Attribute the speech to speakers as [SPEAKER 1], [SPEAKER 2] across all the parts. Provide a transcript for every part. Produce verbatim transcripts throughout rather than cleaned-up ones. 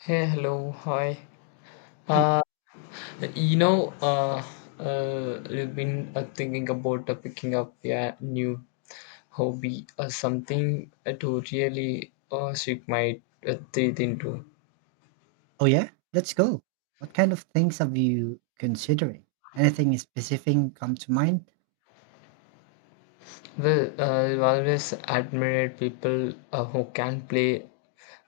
[SPEAKER 1] Hey, hello, hi.
[SPEAKER 2] Mm.
[SPEAKER 1] Uh, you know, uh, uh, I've been uh, thinking about uh, picking up a new hobby or something uh, to really uh, sink my uh, teeth into.
[SPEAKER 2] Oh, yeah? Let's go. What kind of things have you considering? Anything specific come to mind?
[SPEAKER 1] Well, uh, I've always admired people uh, who can play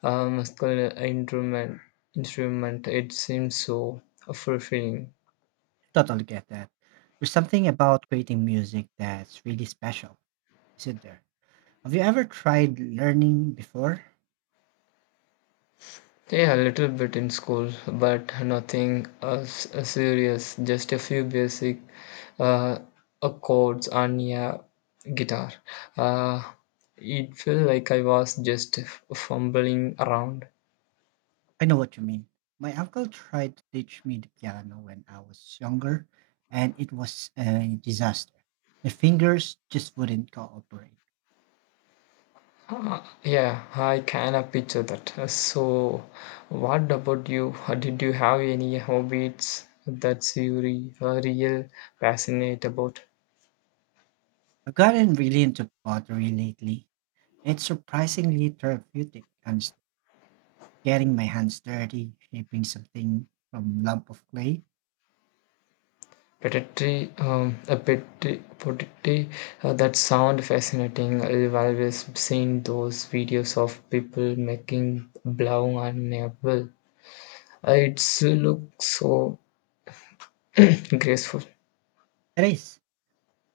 [SPEAKER 1] a musical instrument. Instrument, it seems so fulfilling.
[SPEAKER 2] Totally get that. There's something about creating music that's really special, isn't there? Have you ever tried learning before?
[SPEAKER 1] Yeah, a little bit in school, but nothing uh, s- uh, serious. Just a few basic uh, chords on a guitar. Uh, it felt like I was just f- fumbling around.
[SPEAKER 2] I know what you mean. My uncle tried to teach me the piano when I was younger, and it was a disaster. My fingers just wouldn't cooperate.
[SPEAKER 1] Uh, yeah, I can of picture that. Uh, So, what about you? Uh, Did you have any hobbies that you re- are real passionate about?
[SPEAKER 2] I've gotten really into pottery lately. It's surprisingly therapeutic and getting my hands dirty, shaping something from lump of clay.
[SPEAKER 1] Predatory, um, a predatory, predatory uh, That sound fascinating. I've always seen those videos of people making blau and apple. Uh, It's looks so graceful.
[SPEAKER 2] It is,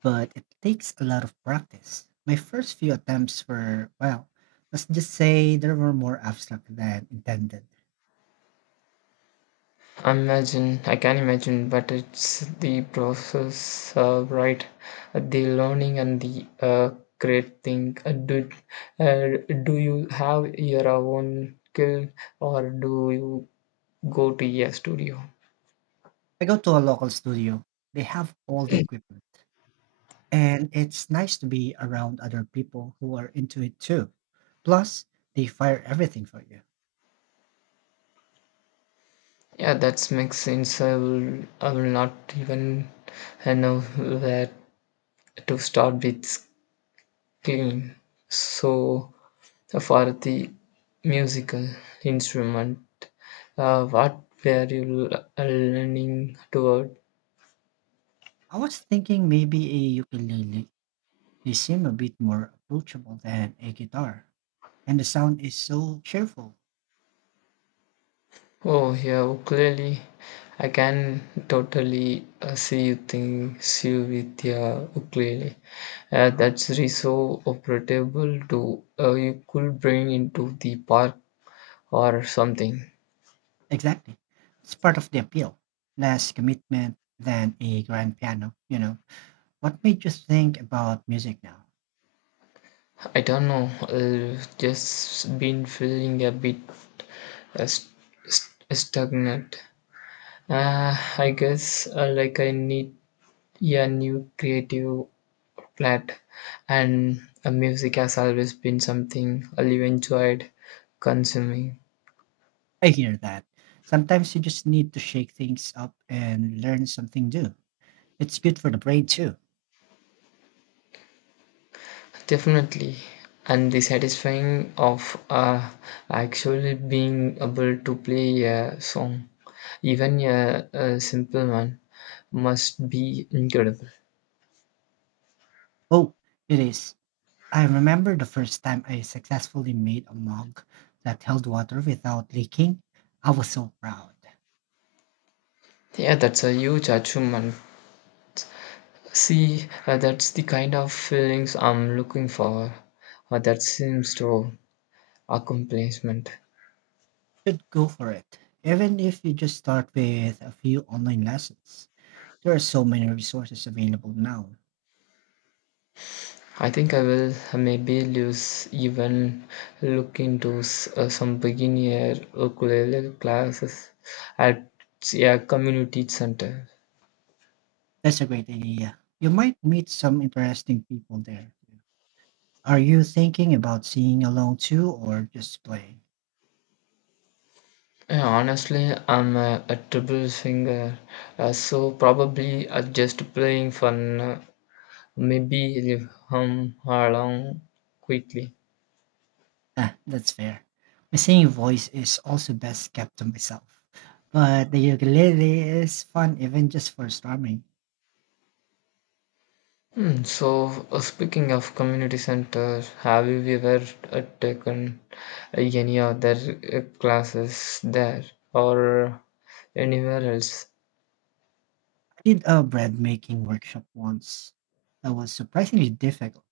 [SPEAKER 2] but it takes a lot of practice. My first few attempts were, well, let's just say they were more abstract than intended.
[SPEAKER 1] Imagine, I can imagine, but it's the process, uh, right? Uh, The learning and the uh, great thing. Uh, do, uh, do you have your own skill or do you go to a studio?
[SPEAKER 2] I go to a local studio. They have all the equipment. And it's nice to be around other people who are into it too. Plus, they fire everything for you.
[SPEAKER 1] Yeah, that makes sense. I will, I will not even uh, know where to start with screen. So, for the musical instrument, uh, what were you l- leaning toward?
[SPEAKER 2] I was thinking maybe a ukulele. They seem a bit more approachable than a guitar, and the sound is so cheerful.
[SPEAKER 1] Oh, yeah, ukulele. I can totally uh, see you think you with your ukulele. Uh, that's really so operable to uh, you could bring into the park or something.
[SPEAKER 2] Exactly. It's part of the appeal. Less commitment than a grand piano, you know. What made you think about music now?
[SPEAKER 1] I don't know. Uh, just been feeling a bit uh, st- st- stagnant. Uh, I guess uh, like I need a new creative flat, and uh, music has always been something I've enjoyed consuming.
[SPEAKER 2] I hear that. Sometimes you just need to shake things up and learn something new. It's good for the brain too.
[SPEAKER 1] Definitely. And the satisfying of uh, actually being able to play a song, even a, a simple one must be incredible.
[SPEAKER 2] Oh, it is. I remember the first time I successfully made a mug that held water without leaking. I was so proud.
[SPEAKER 1] Yeah, that's a huge achievement. See, uh, that's the kind of feelings I'm looking for. Uh, that seems to accomplishment.
[SPEAKER 2] Should go for it, even if you just start with a few online lessons. There are so many resources available now.
[SPEAKER 1] I think I will maybe lose even look into s- uh, some beginner ukulele classes at a community center.
[SPEAKER 2] That's a great idea. You might meet some interesting people there too. Are you thinking about singing along too or just playing?
[SPEAKER 1] Yeah, honestly, I'm a, a triple finger, uh, so probably uh, just playing fun uh, maybe leave him along quickly.
[SPEAKER 2] Ah, that's fair. My singing voice is also best kept to myself. But the ukulele is fun even just for strumming.
[SPEAKER 1] Hmm, So, uh, speaking of community centers, have you ever uh, taken uh, any other uh, classes there or anywhere else?
[SPEAKER 2] I did a bread making workshop once that was surprisingly difficult.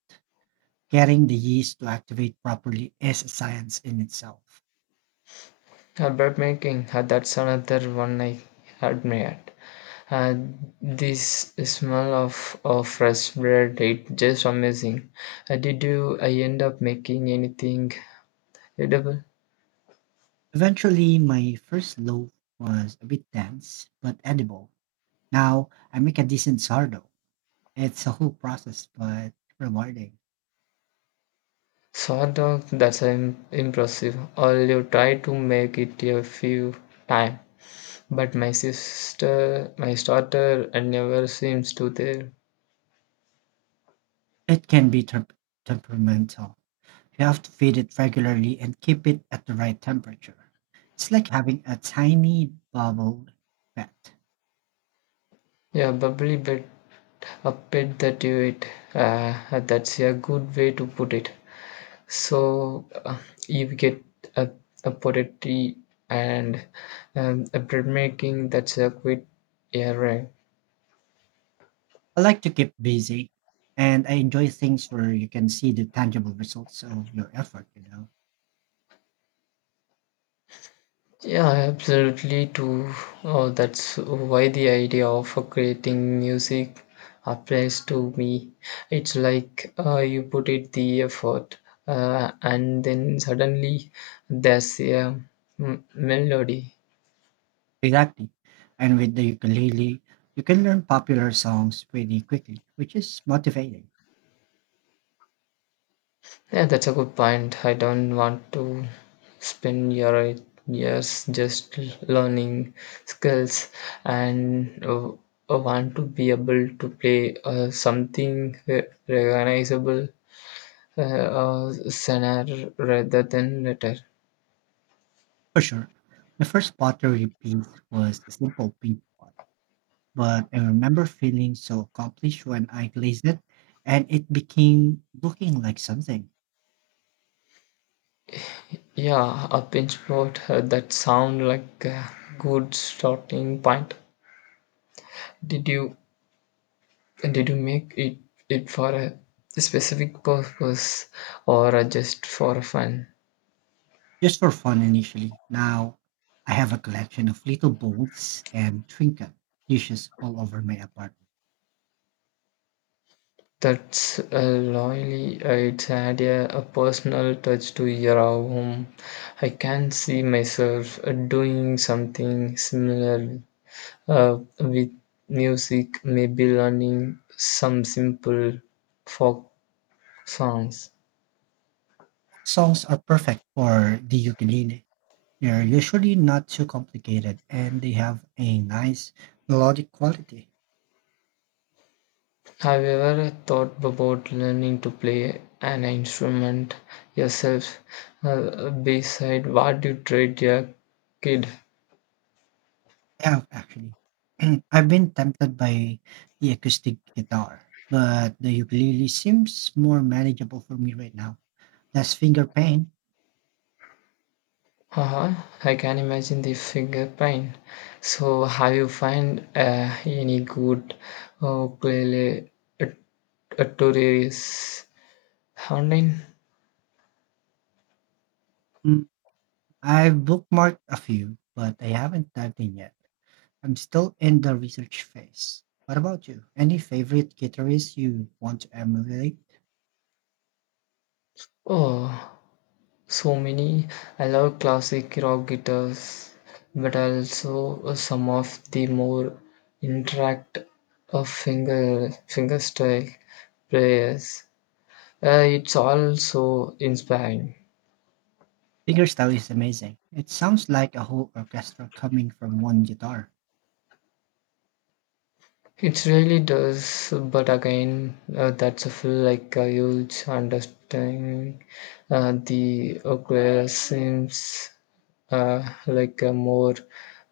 [SPEAKER 2] Getting the yeast to activate properly is a science in itself.
[SPEAKER 1] Uh, bread making, uh, that's another one I admire. Uh, this smell of, of fresh bread, it just amazing. Uh, did you uh, end up making anything edible?
[SPEAKER 2] Eventually, my first loaf was a bit dense but edible. Now I make a decent sourdough. It's a whole process, but rewarding.
[SPEAKER 1] Sort of, that's im- impressive. I'll try to make it a few times, but my sister, my daughter, uh, never seems to there.
[SPEAKER 2] It can be temp- temperamental. You have to feed it regularly and keep it at the right temperature. It's like having a tiny bubble pet.
[SPEAKER 1] Yeah, bubbly bit, a bit that you eat. Uh, that's a good way to put it. So uh, you get a, a potato and um, a bread making that's a quite error.
[SPEAKER 2] I like to keep busy, and I enjoy things where you can see the tangible results of your effort. You know.
[SPEAKER 1] Yeah, absolutely too. Oh, that's why the idea of creating music applies to me. It's like uh, you put it the effort, uh, and then suddenly there's a m- melody.
[SPEAKER 2] Exactly. And with the ukulele, you can learn popular songs pretty quickly, which is motivating.
[SPEAKER 1] Yeah, that's a good point. I don't want to spend your years just learning skills and uh, I want to be able to play uh, something re- recognizable uh, uh, sooner rather than later.
[SPEAKER 2] For sure. The first pottery piece was a simple pink pot, but I remember feeling so accomplished when I glazed it and it became looking like something.
[SPEAKER 1] Yeah, a pinch plot uh, that sound like a good starting point. Did you did you make it it for a specific purpose or uh, just for fun?
[SPEAKER 2] Just for fun initially. Now I have a collection of little bowls and trinket dishes all over my apartment.
[SPEAKER 1] That's uh, loyally uh, it's add a, a personal touch to your home. I can see myself uh, doing something similar Uh, with music, maybe learning some simple folk songs.
[SPEAKER 2] Songs are perfect for the ukulele. They're usually not too complicated and they have a nice melodic quality.
[SPEAKER 1] Have you ever thought about learning to play an instrument yourself uh, beside what you trade your kid?
[SPEAKER 2] I have actually. I've been tempted by the acoustic guitar, but the ukulele seems more manageable for me right now. Less finger pain.
[SPEAKER 1] Haha, I can imagine the finger pain. So, have you find uh, any good uh, ukulele uh, tutorials online?
[SPEAKER 2] I've bookmarked a few, but I haven't dived in yet. I'm still in the research phase. What about you? Any favorite guitarists you want to emulate?
[SPEAKER 1] Oh, so many. I love classic rock guitars, but also some of the more interact of finger fingerstyle players. Uh, it's also inspiring.
[SPEAKER 2] Fingerstyle is amazing. It sounds like a whole orchestra coming from one guitar.
[SPEAKER 1] It really does, but again, uh, that's a feel like a huge understanding. Uh, the ukulele seems uh, like a more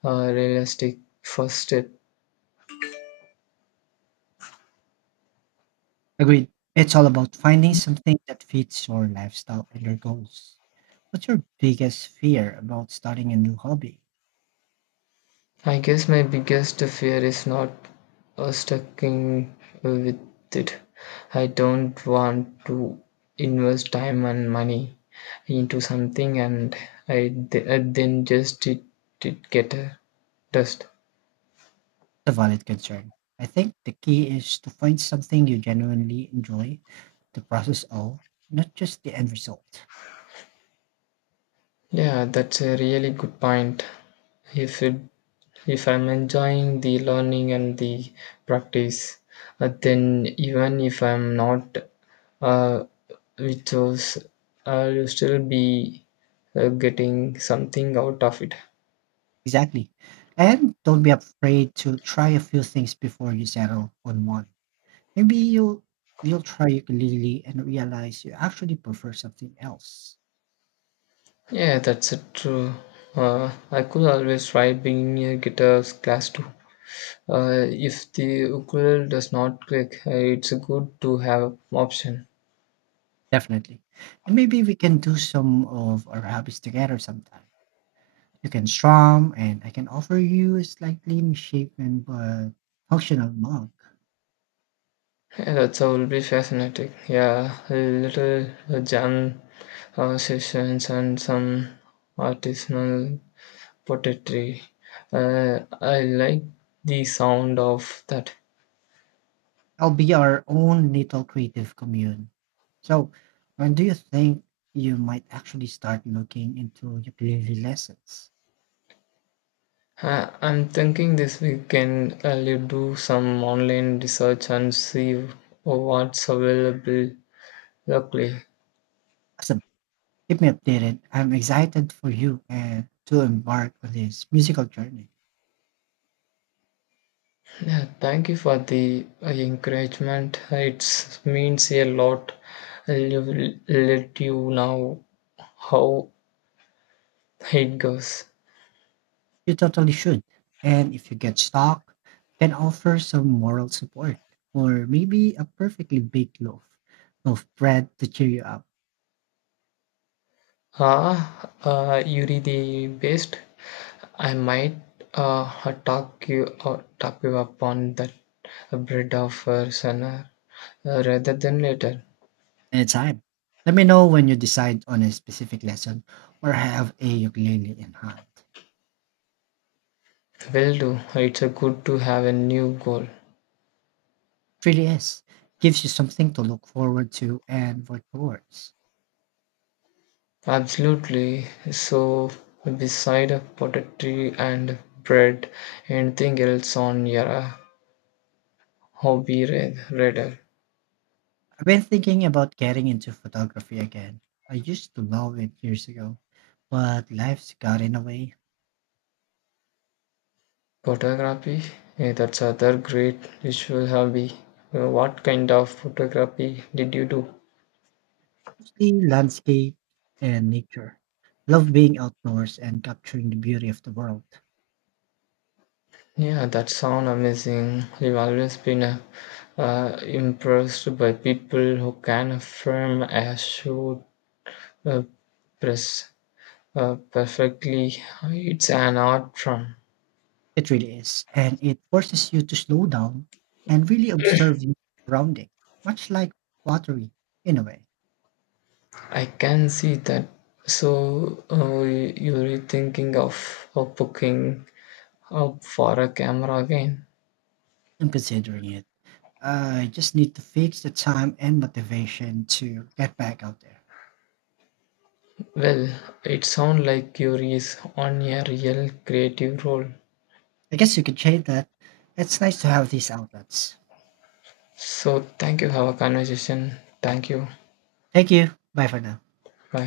[SPEAKER 1] uh, realistic first step.
[SPEAKER 2] Agreed. It's all about finding something that fits your lifestyle and your goals. What's your biggest fear about starting a new hobby?
[SPEAKER 1] I guess my biggest fear is not uh, sticking with it. I don't want to invest time and money into something and I th- uh, then just it, it get a dust.
[SPEAKER 2] It's a valid concern. I think the key is to find something you genuinely enjoy, the process all, not just the end result.
[SPEAKER 1] Yeah, that's a really good point. If it, if I'm enjoying the learning and the practice, uh, then even if I'm not, uh, which was, I'll still be uh, getting something out of it.
[SPEAKER 2] Exactly. And don't be afraid to try a few things before you settle on one. Maybe you'll you'll try ukulele and realize you actually prefer something else.
[SPEAKER 1] Yeah, that's it, true. Uh, I could always try being a guitar class too. Uh, if the ukulele does not click, uh, it's good to have option.
[SPEAKER 2] Definitely. And maybe we can do some of our hobbies together sometime. You can strum and I can offer you a slightly misshapen but functional mug.
[SPEAKER 1] Yeah, that will be fascinating. Yeah, a little uh, jam uh, sessions and some artisanal pottery. Uh, I like the sound of that.
[SPEAKER 2] I'll be our own little creative commune. So when do you think you might actually start looking into ukulele lessons?
[SPEAKER 1] Uh, I'm thinking this weekend I'll do some online research and see what's available locally.
[SPEAKER 2] As a keep me updated. I'm excited for you and to embark on this musical journey.
[SPEAKER 1] Yeah, thank you for the uh, encouragement. It means a lot. I'll let you know how it goes.
[SPEAKER 2] You totally should. And if you get stuck, can offer some moral support or maybe a perfectly baked loaf of bread to cheer you up
[SPEAKER 1] Ah, uh, you're the best. I might uh, talk you or talk you upon that bread of uh, sooner uh, rather than later.
[SPEAKER 2] anytime. Let me know when you decide on a specific lesson or have a ukulele in hand. It
[SPEAKER 1] Will do. It's a good to have a new goal.
[SPEAKER 2] really is. Gives you something to look forward to and work towards.
[SPEAKER 1] Absolutely. So, beside a potato and bread, anything else on your uh, hobby ra- radar?
[SPEAKER 2] I've been thinking about getting into photography again. I used to love it years ago, but life's got in the way,
[SPEAKER 1] Photography? Yeah, that's other great visual hobby. Uh, What kind of photography did you do?
[SPEAKER 2] mostly landscape and nature. Love being outdoors and capturing the beauty of the world.
[SPEAKER 1] Yeah, that sound amazing. I've always been uh, uh, impressed by people who can frame a shoot uh, press uh, perfectly. It's an art form.
[SPEAKER 2] It really is, and it forces you to slow down and really observe your surrounding, much like pottery in a way.
[SPEAKER 1] I can see that. So uh, you're thinking of, of booking up for a camera again?
[SPEAKER 2] I'm considering it. I just need to fix the time and motivation to get back out there.
[SPEAKER 1] Well, it sounds like you're is on a real creative role.
[SPEAKER 2] I guess you could change that. It's nice to have these outlets.
[SPEAKER 1] So thank you. Have a conversation. Thank you.
[SPEAKER 2] Thank you. Bye for now.
[SPEAKER 1] Bye.